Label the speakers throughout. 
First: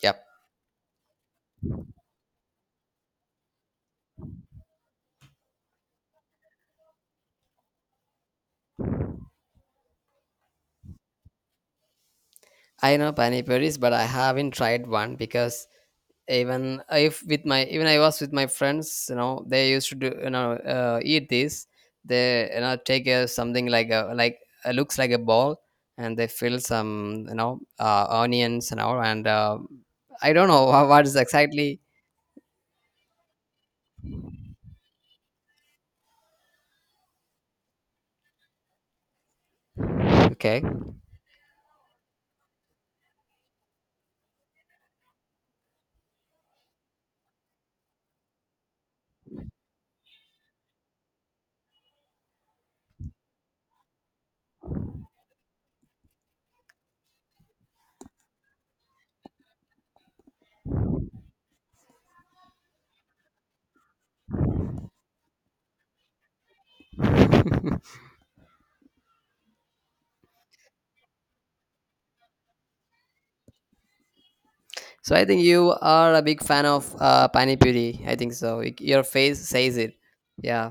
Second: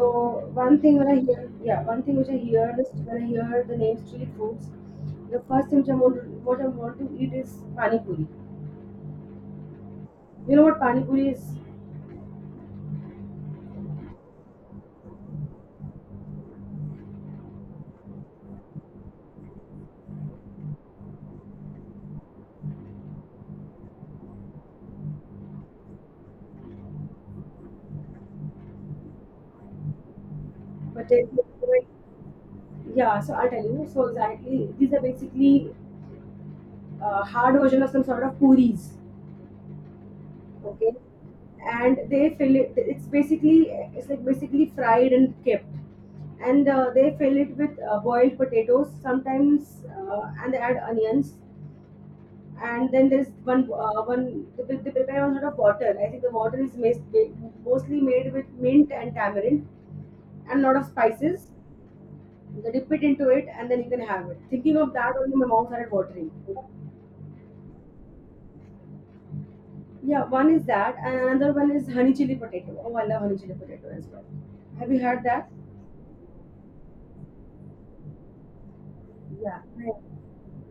Speaker 1: Yep. I know pani puris, but I haven't tried one because even if with my even I was with my friends, they used to do you know eat this. They take a, something like a like looks like a ball, and they fill some onions and all. And I don't know what is exactly. Okay, so I think you are a big fan of pani puri. I think so. Your face says it. Yeah,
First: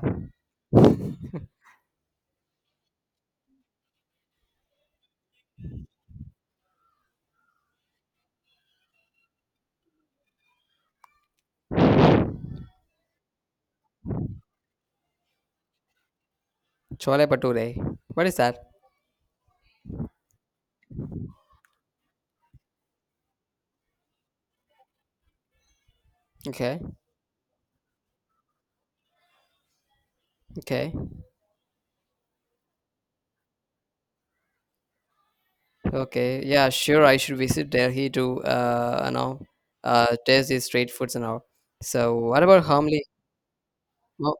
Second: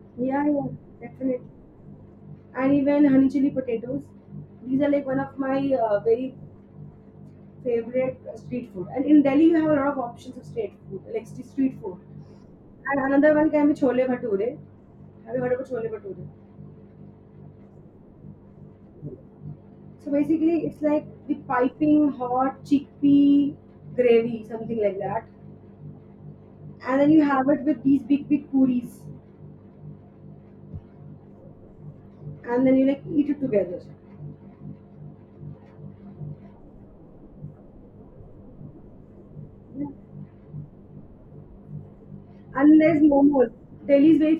Speaker 1: chole pature. What is that? Okay, okay. Okay, yeah, sure. I should visit Delhi to, taste these street foods and all. So, what about Hamli? Mo-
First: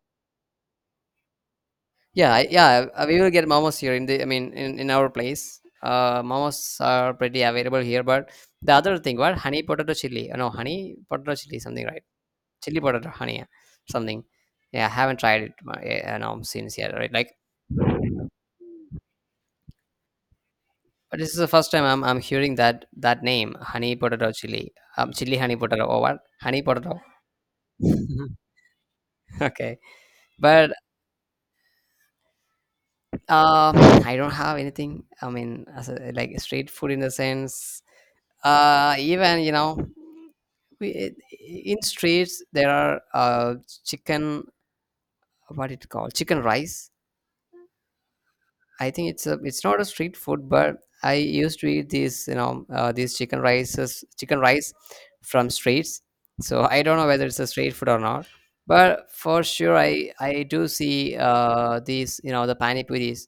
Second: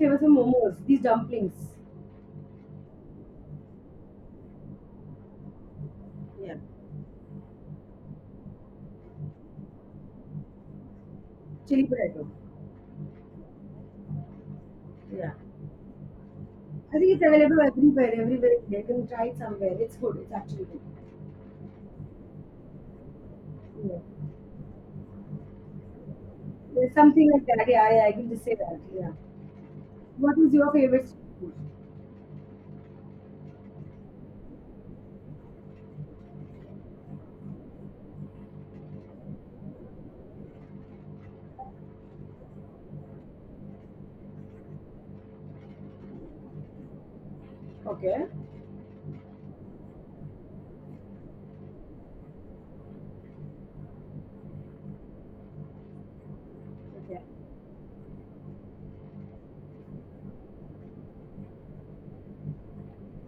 Speaker 1: yeah, yeah, we will get momos here in the, I mean, in our place. Momos are pretty available here, but the other thing, what? Honey potato chili. No, honey potato chili, something, right? Chili potato, honey, yeah, something. Yeah, I haven't tried it, yeah, no, since yet, right? Like, but this is the first time I'm hearing that name, honey potato chili, chili honey potato or what? Honey potato. Mhm. Okay, but um I don't have anything, I mean, as a, like street food in the sense. Even you know we, it- in streets there are chicken, what it called, chicken rice. I think it's not a street food, but I used to eat these, these chicken rice from streets. So I don't know whether it's a street food or not, but for sure I do see these, the pani puris,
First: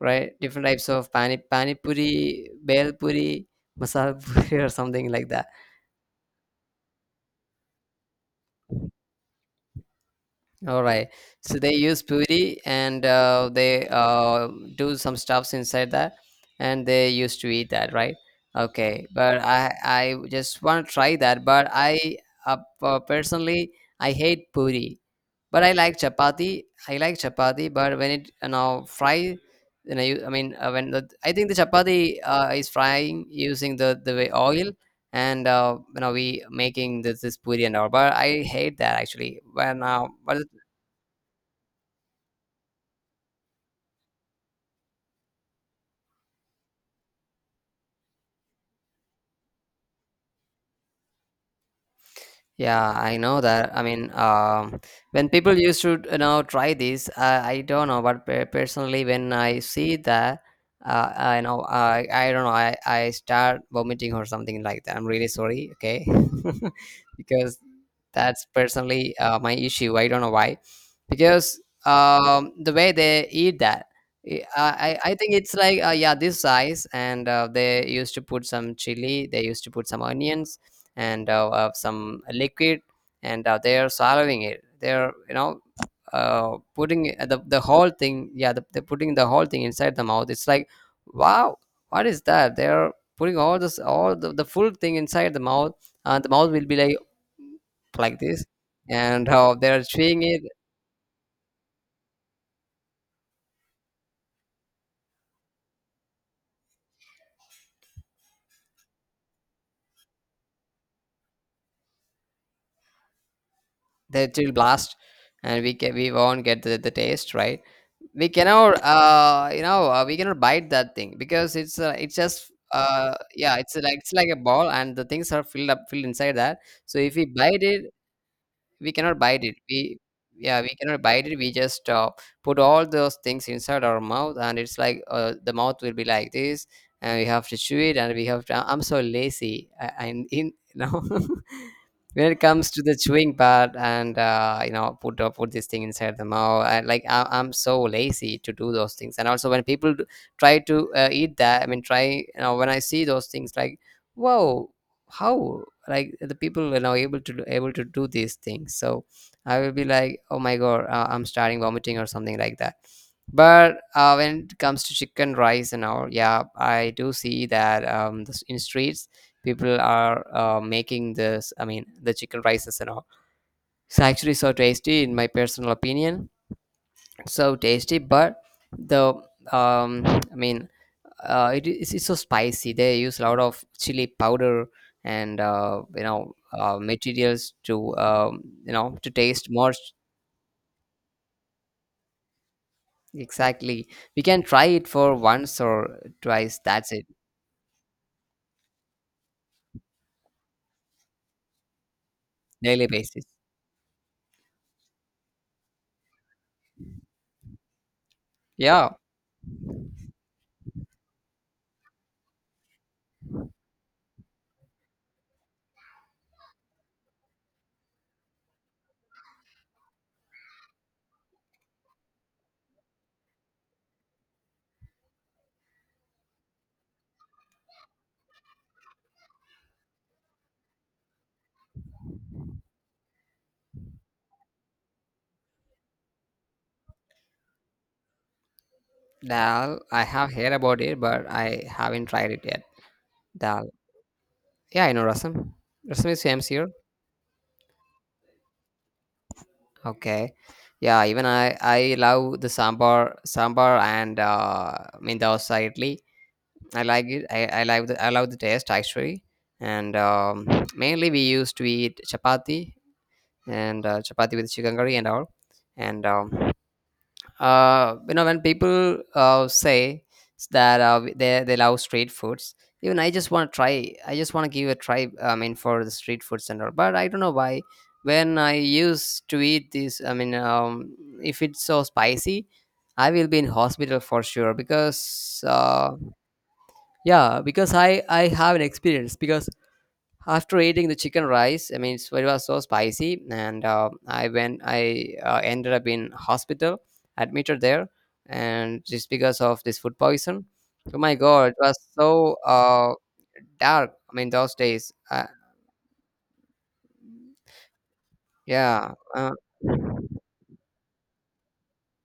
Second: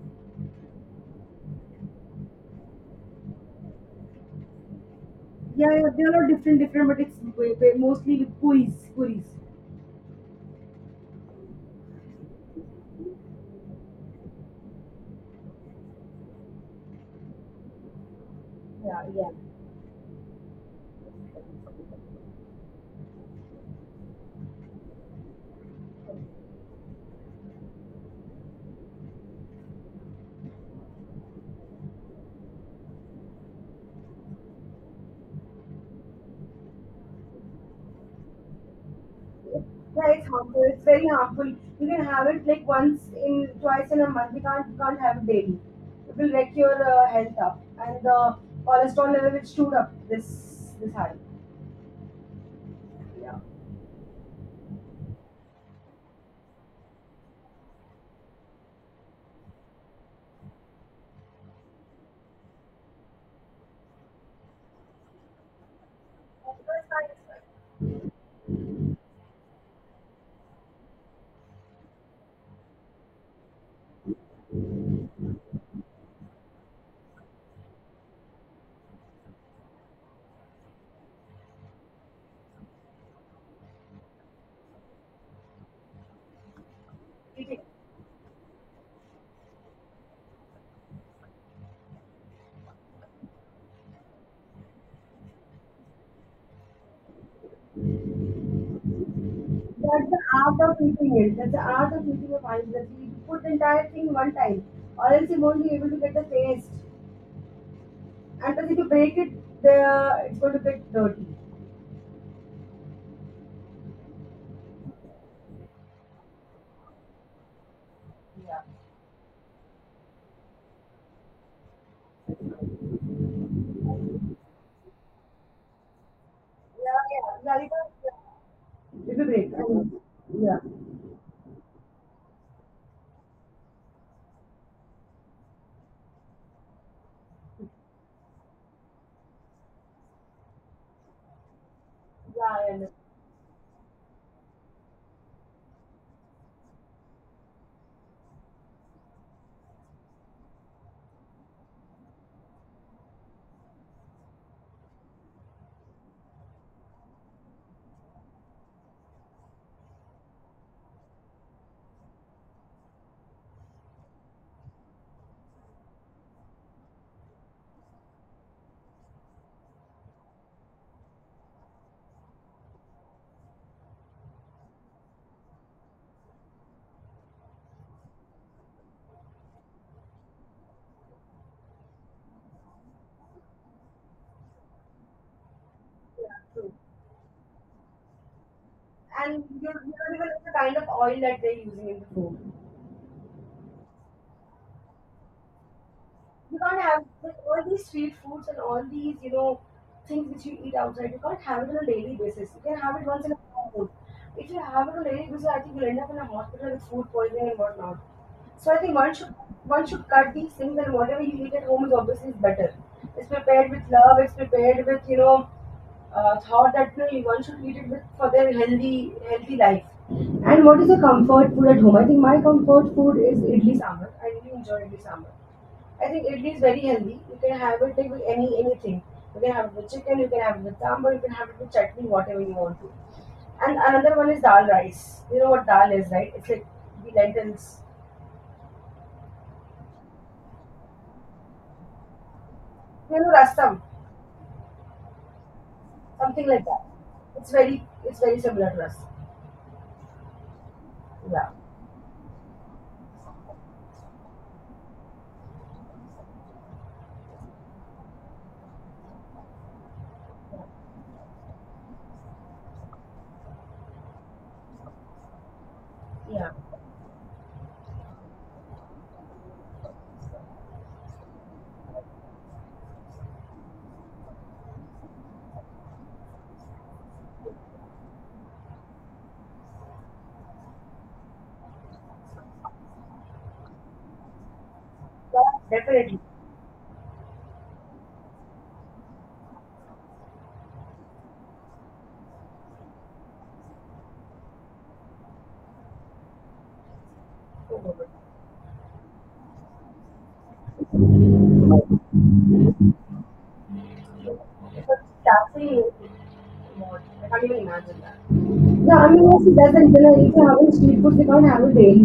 Speaker 1: right? Different types of pani puri, bel puri, masala puri, or something like that. All right. So they use puri and they do some stuffs inside that, and they used to eat that, right? Okay, but I just want to try that, but I, personally, I hate puri. But I like chapati. I like chapati, but when it, fry, you know, you, I mean, when the, I think the chapati is frying using the way oil, and you know, we making this puri and all. But I hate that actually. When but the yeah, I know that. I mean, when people used to, you know, try this, I don't know, but personally, when I see that, I know, I don't know, I start vomiting or something like that. I'm really sorry, okay? Because that's personally my issue. I don't know why. Because the way they eat that, I, I think it's like, yeah, this size, and they used to put some chili, they used to put some onions and some liquid, and they are swallowing it, they're, putting the whole thing, yeah, they're putting the whole thing inside the mouth. It's like, wow, what is that? They're putting all the full thing inside the mouth, and the mouth will be like this. And how they're chewing it, they will blast, and we won't get the taste, right? We cannot, we cannot bite that thing because it's just, yeah, it's like, it's like a ball, and the things are filled inside that. So if we bite it, we cannot bite it, we yeah, we cannot bite it, we just, put all those things inside our mouth, and it's like, the mouth will be like this, and we have to chew it, and we have to, I'm so lazy, I'm in, when it comes to the chewing part, and, put, put this thing inside the mouth. I'm so lazy to do those things. And also when people try to eat that, I mean, try, when I see those things like, whoa, how like the people are now able to able to do these things. So I will be like, oh my god, I'm starting vomiting or something like that. But when it comes to chicken rice and all, yeah, I do see that. In streets, people are making this, I mean, the chicken rices and all. It's actually so tasty in my personal opinion, so tasty. But the I mean, it's so spicy, they use a lot of chili powder, and materials to, to taste more. Exactly, we can try it for once or twice, that's it. Daily basis, yeah. Dal, I have heard about it, but I haven't tried it yet. Dal. Yeah, I know Rasam. Rasam is famous here. Okay. Yeah, even I love the sambar and mindausa idli. I like it. I love the taste actually. And mainly we used to eat chapati and chapati with chicken curry and all. And you know, when people say that they love street foods, even I just want to try, I just want to give a try, I mean, for the street foods and all. But I don't know why when I used to eat this, I mean, if it's so spicy, I will be in hospital for sure, because yeah, because I have an experience, because after eating the chicken rice, I mean, it was so spicy, and I went, I ended up in hospital, admitted there, and just because of this food poison. Oh my god, it was so dark, I mean, those days, yeah
Speaker 2: No, I mean,
Speaker 1: uh,
Speaker 2: yes, it doesn't. You know, if you're having street food, you can't have it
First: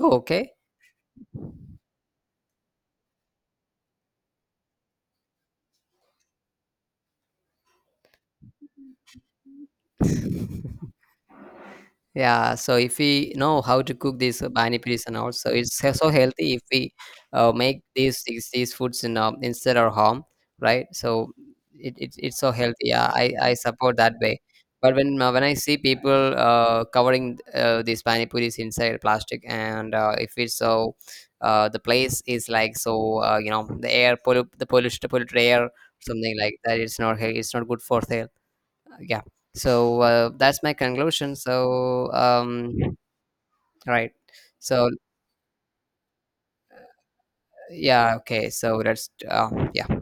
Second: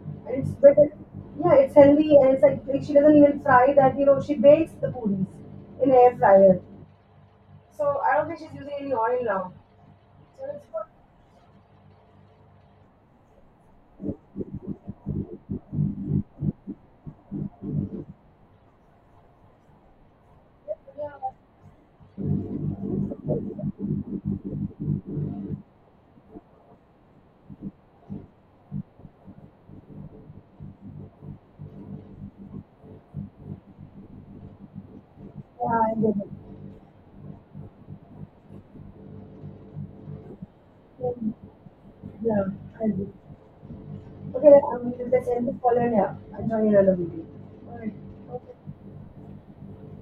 Speaker 1: oh, okay. Yeah, so if we know how to cook this, pani puris, and also it's so so healthy if we make these foods in, instead our home, right? So it, it's so healthy. Yeah, I support that way. But when I see people covering these pani puris inside plastic, and if it's so, the place is like so, the air pollu the polluted polluted air, something like that. It's not it's not good for health, yeah. So that's my conclusion. So right. So yeah, okay, so that's yeah.